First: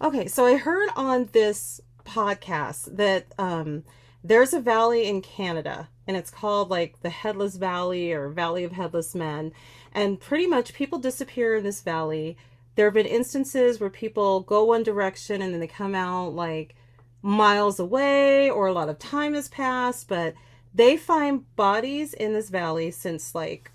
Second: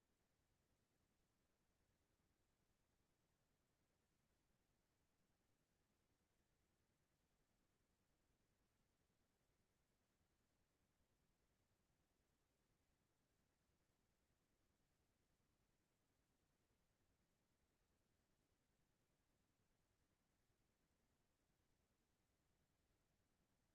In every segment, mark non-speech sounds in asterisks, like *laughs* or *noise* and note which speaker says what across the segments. Speaker 1: Okay, so I heard on this podcast that there's a valley in Canada, and it's called like the Headless Valley or Valley of Headless Men. And pretty much people disappear in this valley. There have been instances where people go one direction and then they come out like miles away, or a lot of time has passed, but they find bodies in this valley since like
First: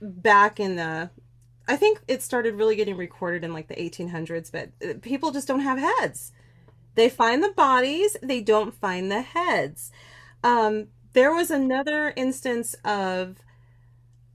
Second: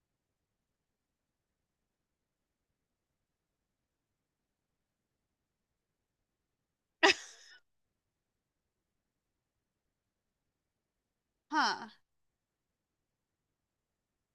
Speaker 1: back in the I think it started really getting recorded in like the 1800s, but people just don't have heads. They find the bodies, they don't find the heads. Um, there was
Speaker 2: Huh.
Speaker 1: another instance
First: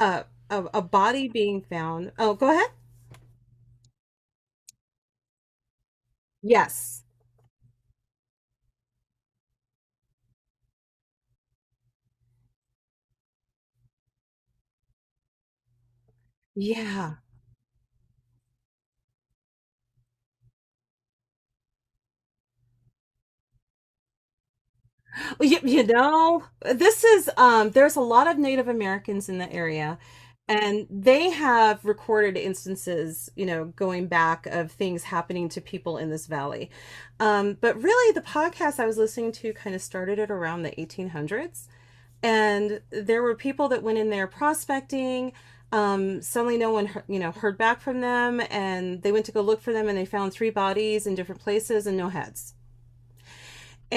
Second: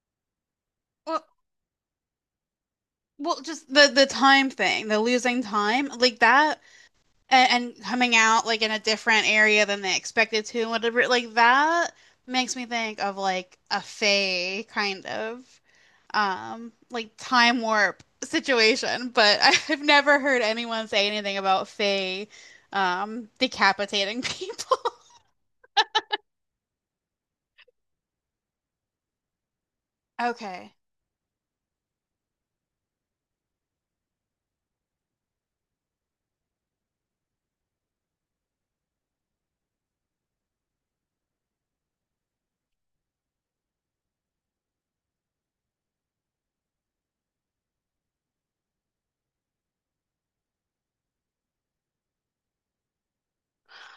Speaker 1: uh, of a
Speaker 2: Well,
Speaker 1: body being found. Oh, go ahead.
Speaker 2: well, just the time thing, the losing time, like that,
Speaker 1: Yes.
Speaker 2: and coming out like in a different area than they expected to, and whatever, like that makes me think of like a fae kind of like
Speaker 1: Yeah.
Speaker 2: time warp situation. But *laughs* I've never heard anyone say anything about fae decapitating people. *laughs*
Speaker 1: You know, this is there's a lot of Native Americans in the area,
Speaker 2: Okay.
Speaker 1: and they have recorded instances, you know, going back of things happening to people in this valley. But really the podcast I was listening to kind of started at around the 1800s, and there were people that went in there prospecting, suddenly no one heard back from them, and they went to go look for them, and they found 3 bodies in different places and no heads,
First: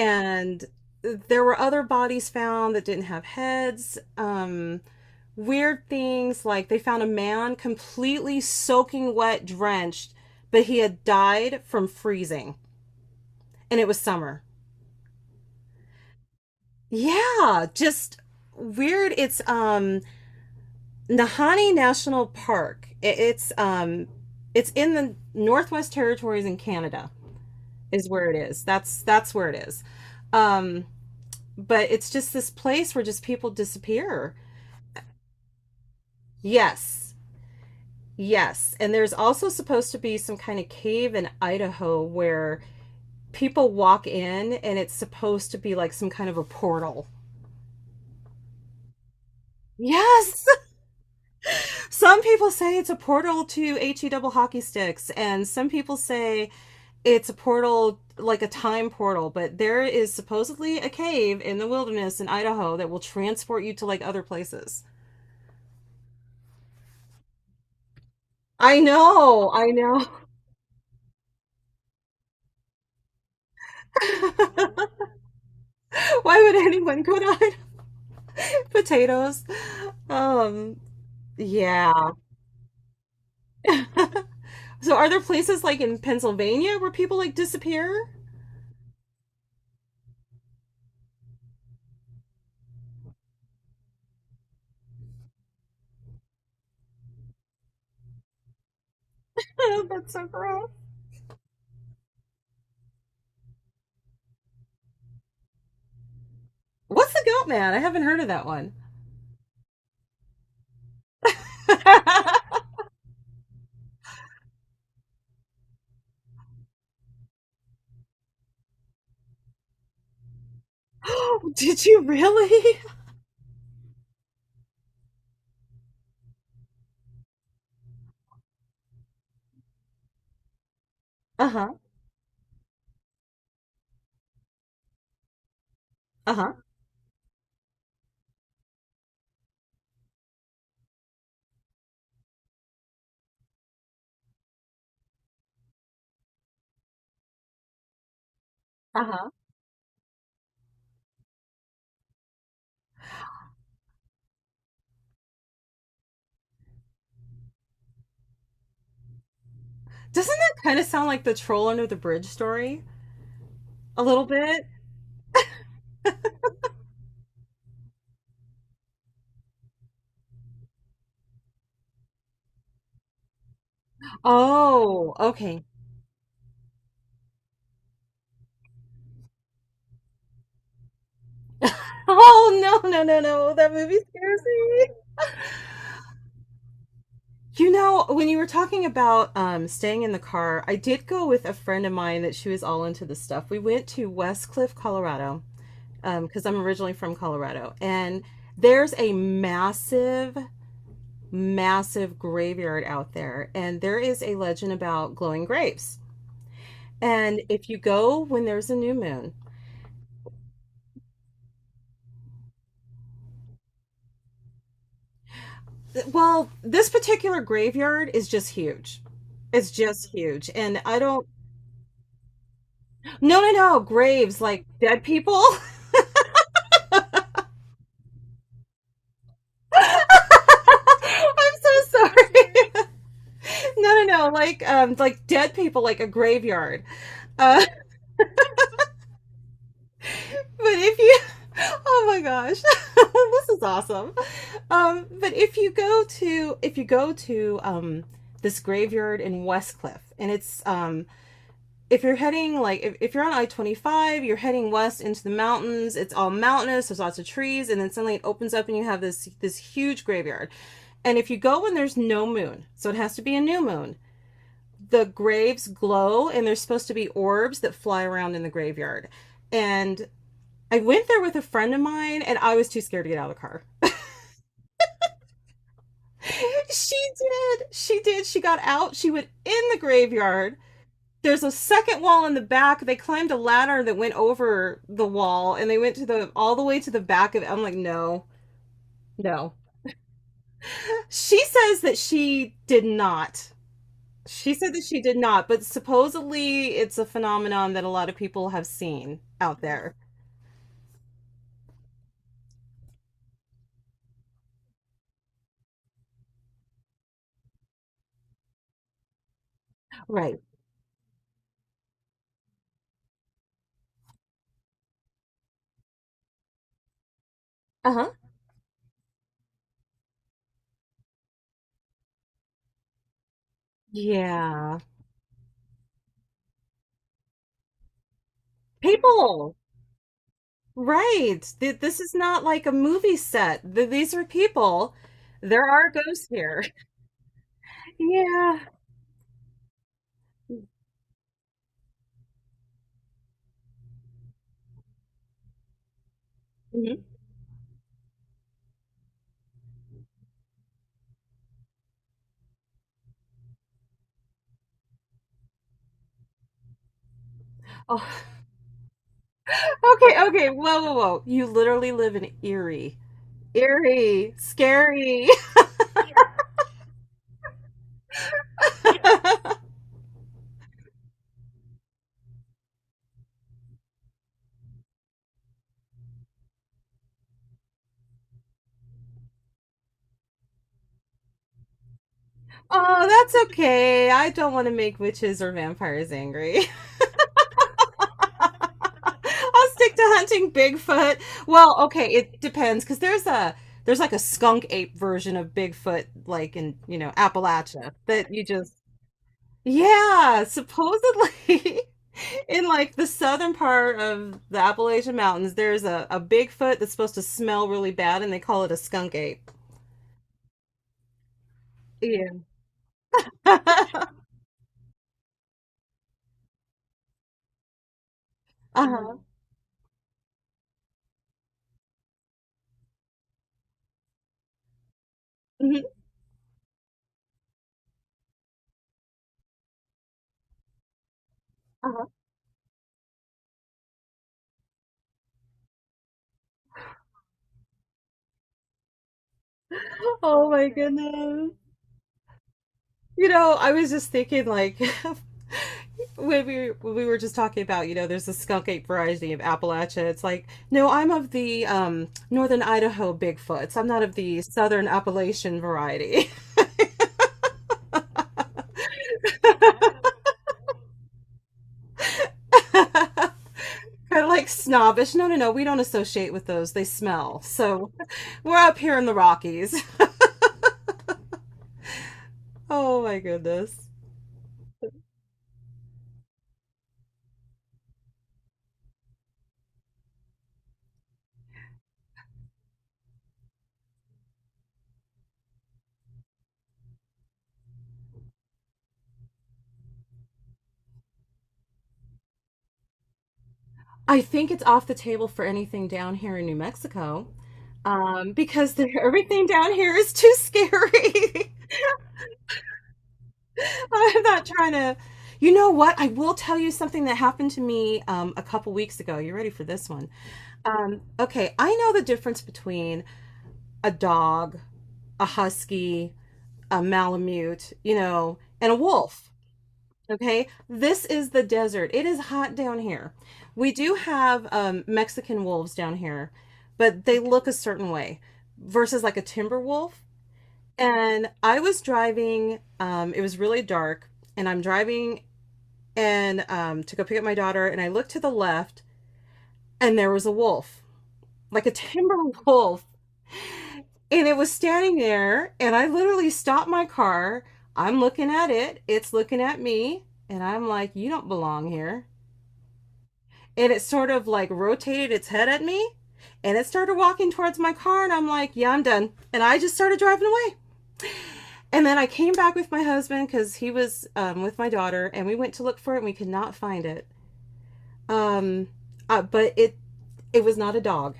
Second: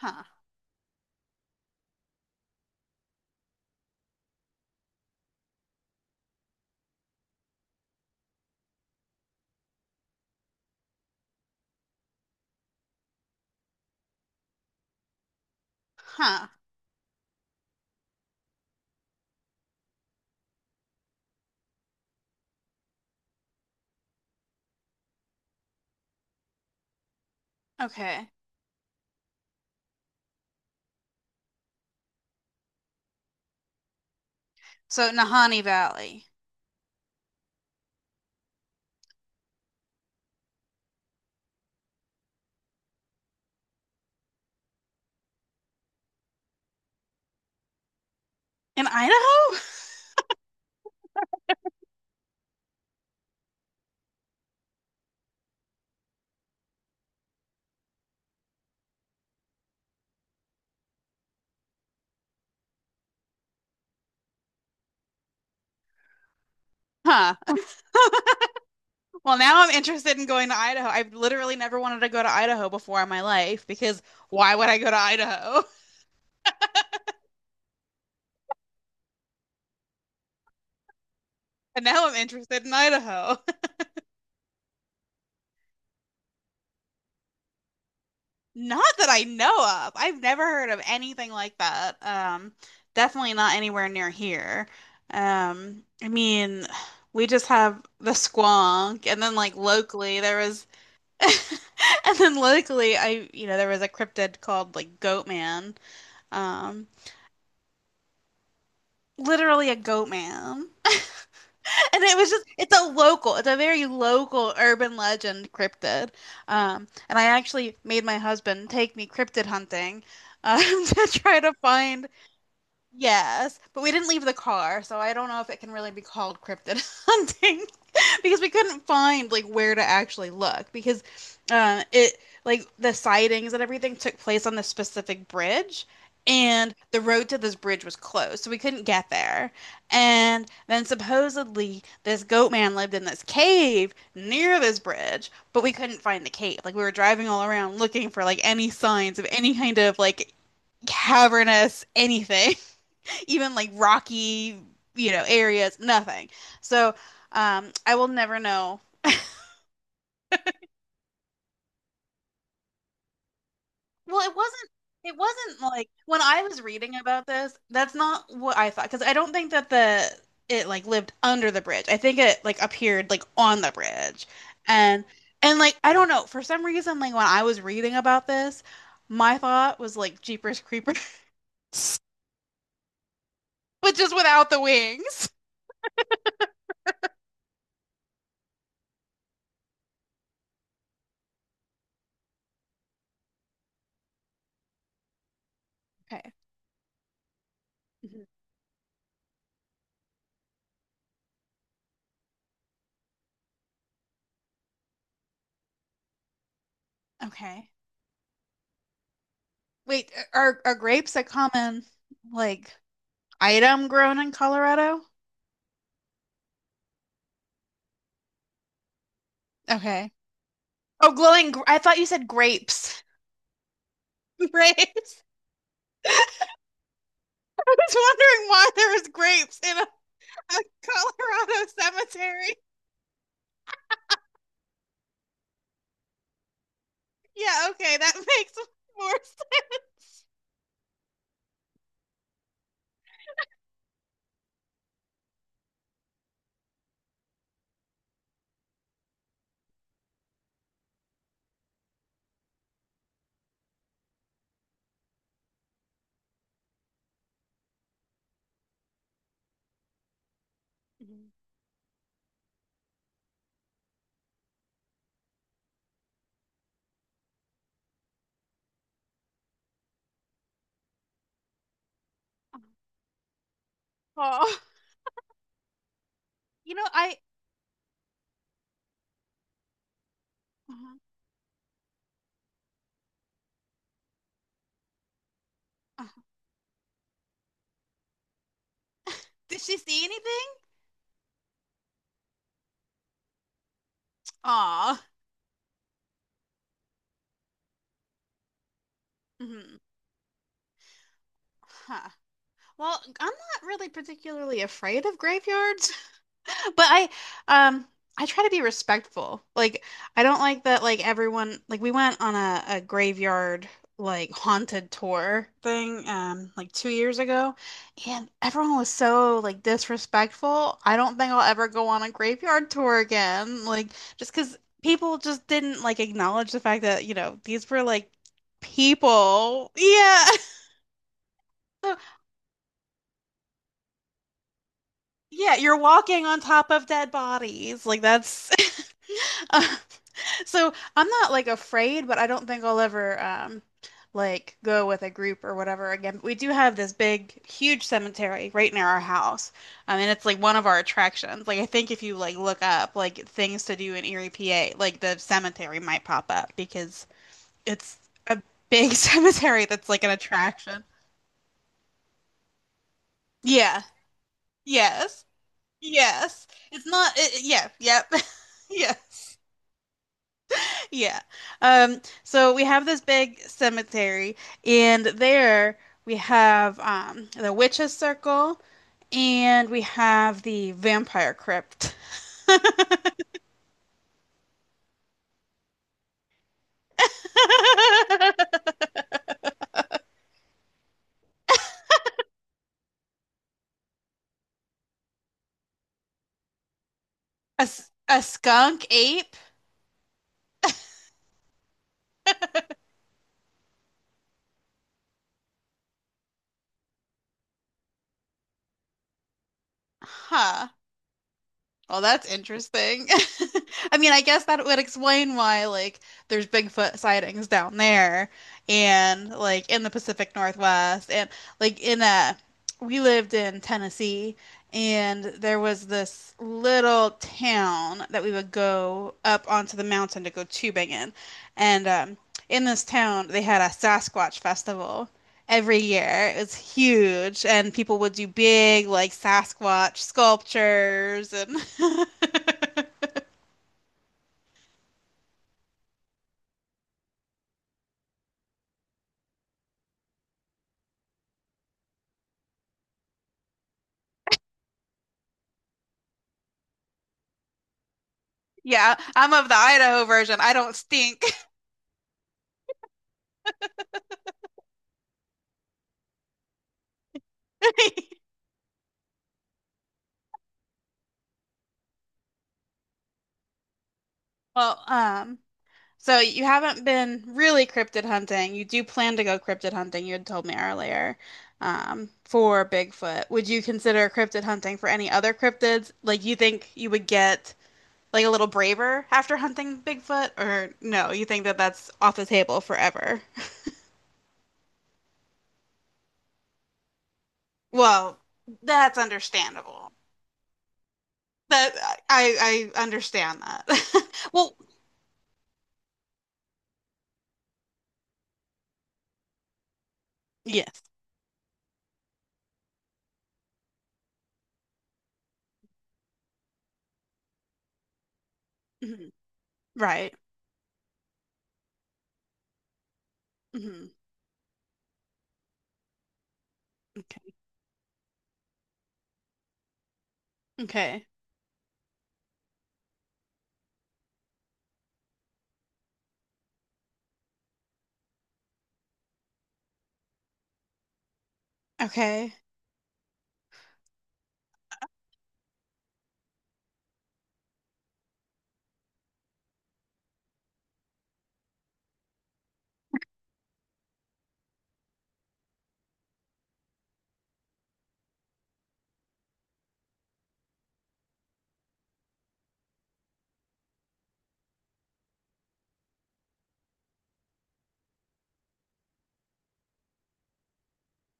Speaker 2: Huh.
Speaker 1: there were other bodies found that didn't have heads. Weird things, like they found a man completely soaking wet, drenched, but he had died from freezing, and it was summer.
Speaker 2: Huh.
Speaker 1: Yeah, just weird. It's Nahani National Park. It's in the Northwest Territories in Canada. Is where
Speaker 2: Okay.
Speaker 1: it is. That's where it is. Um, but it's just this place where just people disappear.
Speaker 2: So Nahanni Valley
Speaker 1: Yes. Yes. And there's also supposed to be some kind of cave in Idaho where people walk in, and it's supposed to be like some kind of a portal.
Speaker 2: in Idaho?
Speaker 1: Yes. *laughs* Some people say it's a portal to HE double hockey sticks, and some people say it's a portal, like a time portal. But there is supposedly a cave in the wilderness in Idaho that will transport you to like other places.
Speaker 2: *laughs* Huh.
Speaker 1: I
Speaker 2: Well,
Speaker 1: know,
Speaker 2: now
Speaker 1: I
Speaker 2: I'm
Speaker 1: know.
Speaker 2: interested in going to Idaho. I've literally never wanted to go to Idaho before in my life because why would I go to Idaho? *laughs*
Speaker 1: *laughs* Why would anyone go to *laughs* Idaho? Potatoes? Um,
Speaker 2: And
Speaker 1: Yeah.
Speaker 2: now I'm interested in Idaho.
Speaker 1: *laughs* So are there places like in Pennsylvania where people like disappear?
Speaker 2: *laughs* Not that I know of. I've never heard of anything like that. Definitely not anywhere near here. I mean, we just have the squonk, and then like
Speaker 1: *laughs* That's
Speaker 2: locally
Speaker 1: so
Speaker 2: there was,
Speaker 1: gross.
Speaker 2: *laughs* and then locally I, you know, there was a cryptid called like Goat Man. Um,
Speaker 1: What's the goat man? I haven't heard of that one.
Speaker 2: Literally a goat man. And it was just,
Speaker 1: *laughs*
Speaker 2: it's a local, it's a very local urban legend cryptid. And I actually made my husband take me cryptid hunting, *laughs* to try to
Speaker 1: Did you
Speaker 2: find,
Speaker 1: really?
Speaker 2: yes, but we didn't leave the car, so I don't know if it can really be called cryptid *laughs* hunting because we couldn't find like where to actually look because
Speaker 1: Uh huh.
Speaker 2: it like the sightings and everything took place on this specific bridge,
Speaker 1: Uh huh.
Speaker 2: and the road to this bridge was closed, so we couldn't get there, and then supposedly this goat man lived in this cave near this bridge, but we couldn't find the cave. Like, we were driving all around looking for like any
Speaker 1: Uh
Speaker 2: signs of
Speaker 1: huh.
Speaker 2: any kind of like cavernous anything, *laughs* even like rocky, you know, areas, nothing. So I will never know.
Speaker 1: Doesn't that kind of sound like the troll under the bridge story? A
Speaker 2: Well,
Speaker 1: little
Speaker 2: it
Speaker 1: bit?
Speaker 2: wasn't it wasn't like when I was reading about this, that's not what I thought, because I don't think that the it like lived under the bridge. I think it like appeared like on the bridge. And
Speaker 1: Oh,
Speaker 2: and
Speaker 1: okay.
Speaker 2: like I don't know, for some reason like when I was reading about this, my thought was like Jeepers Creepers, *laughs*
Speaker 1: Oh, no, no, no, no. That
Speaker 2: but
Speaker 1: movie
Speaker 2: just
Speaker 1: scares
Speaker 2: without the
Speaker 1: me.
Speaker 2: wings.
Speaker 1: You know, when you were talking about staying in the car, I did go with a friend of mine that she was all into this stuff. We went to West Cliff, Colorado, because I'm originally from Colorado, and there's a massive, massive graveyard out there, and there is a legend about glowing grapes. And if
Speaker 2: Okay.
Speaker 1: you go when there's a new moon,
Speaker 2: Wait, are grapes a common like item grown in Colorado?
Speaker 1: well, this particular graveyard is just huge. It's just
Speaker 2: Okay.
Speaker 1: huge. And I
Speaker 2: Oh,
Speaker 1: don't,
Speaker 2: glowing gr- I thought you said grapes.
Speaker 1: no, no, no, graves
Speaker 2: *laughs*
Speaker 1: like dead
Speaker 2: Grapes.
Speaker 1: people.
Speaker 2: *laughs* I was wondering why there was grapes in a,
Speaker 1: *laughs* I'm
Speaker 2: a Colorado
Speaker 1: so sorry.
Speaker 2: cemetery.
Speaker 1: *laughs* No, no, no, like dead people, like a graveyard. Uh,
Speaker 2: Yeah, okay, that *laughs* makes more sense.
Speaker 1: but if you, *laughs* oh my gosh, *laughs* this is awesome. But if you go to if, you go to this graveyard in Westcliff, and it's if you're on I 25, you're heading west into the mountains. It's all mountainous. There's lots of trees, and then suddenly it opens up, and you have this huge graveyard. And if you go when there's no moon, so it has to be a new moon. The graves glow, and there's supposed to be orbs that fly around in the graveyard. And I went there with a friend of mine, and I was too scared to get out of the car.
Speaker 2: Oh,
Speaker 1: *laughs* She
Speaker 2: I
Speaker 1: did. She did. She got out. She went in the graveyard. There's a second wall in the back. They climbed a ladder that went over the wall, and they went to
Speaker 2: uh,
Speaker 1: the all the way to the back of it. I'm like, no, no.
Speaker 2: did she see anything?
Speaker 1: She says that she did not. She said that
Speaker 2: Aw.
Speaker 1: she did not, but supposedly it's a phenomenon that a lot of people have seen out
Speaker 2: Mhm.
Speaker 1: there.
Speaker 2: Huh. Well, I'm not really particularly afraid of graveyards. But um I try to be respectful. Like, I don't
Speaker 1: Right.
Speaker 2: like that like everyone like we went on a graveyard like haunted tour thing like 2 years ago,
Speaker 1: Uh-huh.
Speaker 2: and everyone was so like disrespectful. I don't think I'll ever go on a graveyard tour again. Like, just 'cause
Speaker 1: Yeah.
Speaker 2: people just didn't like acknowledge the fact that, you know, these were like
Speaker 1: People.
Speaker 2: people. Yeah. *laughs*
Speaker 1: Right. Th-
Speaker 2: So
Speaker 1: This is not like a movie set. Th- These are people.
Speaker 2: yeah,
Speaker 1: There
Speaker 2: you're
Speaker 1: are
Speaker 2: walking
Speaker 1: ghosts
Speaker 2: on
Speaker 1: here.
Speaker 2: top
Speaker 1: *laughs*
Speaker 2: of dead bodies. Like, that's
Speaker 1: Yeah.
Speaker 2: *laughs* *laughs* so I'm not like afraid, but I don't think I'll ever like go with a group or whatever again. But we do have this
Speaker 1: Mhm.
Speaker 2: big, huge cemetery right near our house. I mean, it's like one of our attractions. Like, I think if you like look up like things to do in Erie, PA, like the cemetery might pop up because it's
Speaker 1: Oh,
Speaker 2: a big *laughs* cemetery that's
Speaker 1: *laughs*
Speaker 2: like an
Speaker 1: okay, okay. Whoa,
Speaker 2: attraction.
Speaker 1: whoa, whoa. You literally live in Erie.
Speaker 2: Yeah.
Speaker 1: Eerie,
Speaker 2: Yes.
Speaker 1: scary. *laughs*
Speaker 2: Yes. It's not it, yeah, yep. *laughs* Yes. Yeah. So we have this big cemetery, and there we have the witch's circle, and we have the vampire crypt.
Speaker 1: Oh, that's okay. I don't want to make witches or vampires angry.
Speaker 2: *laughs*
Speaker 1: *laughs* I'll stick to hunting Bigfoot. Well, okay, it depends because there's a there's like a skunk ape version of Bigfoot, like in, you know,
Speaker 2: A, s-
Speaker 1: Appalachia
Speaker 2: a
Speaker 1: that you just
Speaker 2: skunk ape?
Speaker 1: Yeah, supposedly *laughs* in like the southern part of the Appalachian Mountains, there's a Bigfoot that's supposed to smell really bad, and they call it a skunk ape.
Speaker 2: Huh. Well, that's
Speaker 1: Yeah.
Speaker 2: interesting. *laughs* I mean,
Speaker 1: *laughs*
Speaker 2: I guess that would explain why, like, there's Bigfoot sightings down there
Speaker 1: Uh-huh.
Speaker 2: and, like, in the Pacific Northwest. And like in a we lived in Tennessee, and there
Speaker 1: Mhm.
Speaker 2: was this little town that we would go up onto the mountain to go tubing in. And in this town, they had a Sasquatch festival every year. It was huge, and people would do big, like Sasquatch
Speaker 1: Oh my
Speaker 2: sculptures.
Speaker 1: goodness.
Speaker 2: And *laughs*
Speaker 1: You know, I was just thinking like *laughs* when we were just talking about, you know, there's a skunk ape variety of Appalachia. It's like, no, I'm of the northern Idaho Bigfoots. I'm not of the southern Appalachian variety. *laughs*
Speaker 2: yeah, I'm of the Idaho version. I don't stink.
Speaker 1: Kind of like snobbish. No, no, no. We don't associate with those. They smell. So
Speaker 2: *laughs*
Speaker 1: we're up here in the Rockies. *laughs* Oh my goodness.
Speaker 2: Well, so you haven't been really cryptid hunting. You do plan to go cryptid hunting, you had told me earlier, for Bigfoot. Would you consider cryptid hunting for any other cryptids? Like, you think you would get like a little braver after hunting Bigfoot, or no, you think that that's off the table forever?
Speaker 1: I think it's off the table for anything down here in New Mexico
Speaker 2: Well,
Speaker 1: um, because there,
Speaker 2: that's
Speaker 1: *laughs* everything down
Speaker 2: understandable.
Speaker 1: here is too scary.
Speaker 2: That I understand that.
Speaker 1: *laughs* I'm
Speaker 2: *laughs*
Speaker 1: not
Speaker 2: Well,
Speaker 1: trying to. You know what? I will tell you something that happened to me a couple weeks ago. You ready for this one?
Speaker 2: yes.
Speaker 1: Okay, I know the difference between a dog, a husky, a malamute, you know, and a
Speaker 2: Mhm.
Speaker 1: wolf.
Speaker 2: Right.
Speaker 1: Okay, this is the desert. It is hot down here. We do
Speaker 2: Hmm.
Speaker 1: have Mexican wolves down here, but they
Speaker 2: Okay.
Speaker 1: look a certain way versus like a timber wolf.
Speaker 2: Okay.
Speaker 1: And I was driving, it was really dark, and I'm driving and to go pick up my daughter, and I looked to the left, and there was a wolf, like a timber
Speaker 2: Okay.
Speaker 1: *laughs* wolf. And it was standing there, and I literally stopped my car. I'm looking at it, it's looking at me, and I'm like, you don't belong here. And it sort of like rotated its head at me, and it started walking towards my car, and I'm like, yeah, I'm done, and I just started driving away. And then I came back with my husband because he was with my daughter, and we went to look for it, and we could not find it. um, but it was not a dog.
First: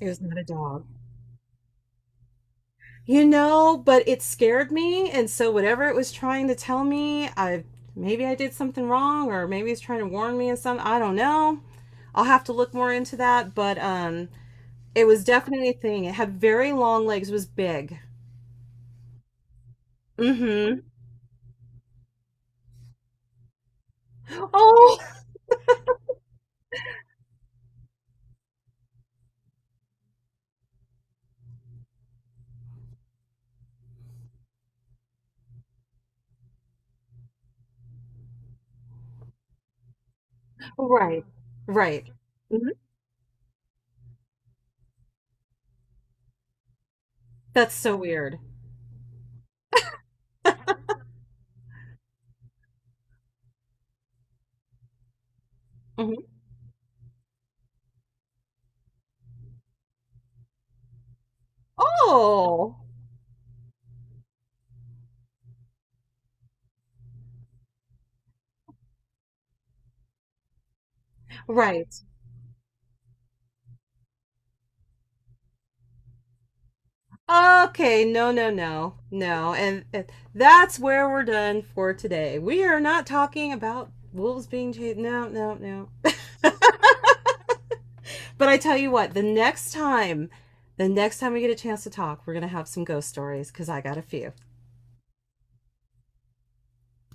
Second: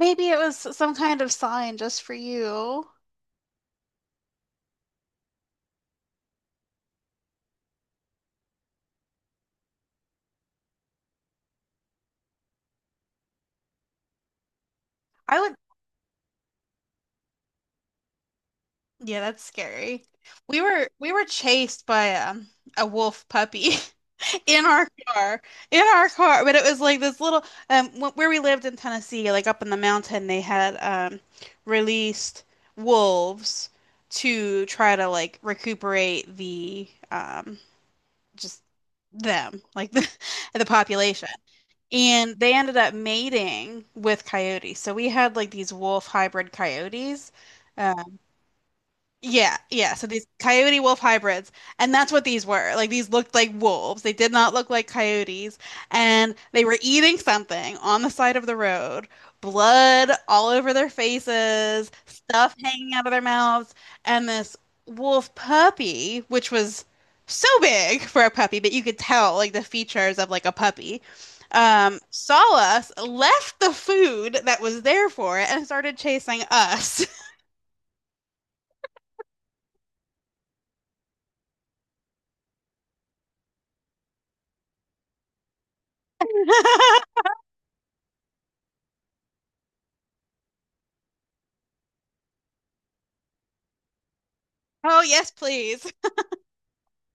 Speaker 1: It was not
Speaker 2: it
Speaker 1: a
Speaker 2: was
Speaker 1: dog,
Speaker 2: some kind of sign just for you.
Speaker 1: you know, but it scared me. And so whatever it was trying to tell me, I maybe I did something wrong, or maybe it's trying to warn me of something, I don't know. I'll have to look more into that, but it was
Speaker 2: I would,
Speaker 1: definitely a thing. It had very long legs. It was big.
Speaker 2: yeah, that's scary. We
Speaker 1: Mm-hmm.
Speaker 2: were we were chased by a wolf puppy *laughs* in our
Speaker 1: *gasps*
Speaker 2: car, in our car. But it was like this little where we lived in Tennessee, like up in the mountain, they had released wolves to try to like recuperate the just them, like the *laughs* the
Speaker 1: Oh, right.
Speaker 2: population.
Speaker 1: Right.
Speaker 2: And they
Speaker 1: Mhm.
Speaker 2: ended up mating with coyotes. So we had like these wolf hybrid coyotes.
Speaker 1: That's so weird.
Speaker 2: Yeah, yeah. So these coyote wolf hybrids, and that's what these were. Like, these looked like wolves. They did not look like coyotes,
Speaker 1: Mhm.
Speaker 2: and they were eating something on the side of the road. Blood all over their faces, stuff
Speaker 1: Oh,
Speaker 2: hanging out of their mouths, and this wolf puppy, which was so big for a puppy, but you could tell like the features of like a puppy,
Speaker 1: right.
Speaker 2: saw us, left the food that was there for it, and started chasing us.
Speaker 1: Okay, no, no, no. No. And that's where we're done for today. We are not talking about wolves being chased. No, no, no.
Speaker 2: *laughs*
Speaker 1: But I tell you what, the next time we get a chance to talk, we're going to have some ghost stories because I got a few.
Speaker 2: Oh, yes, please.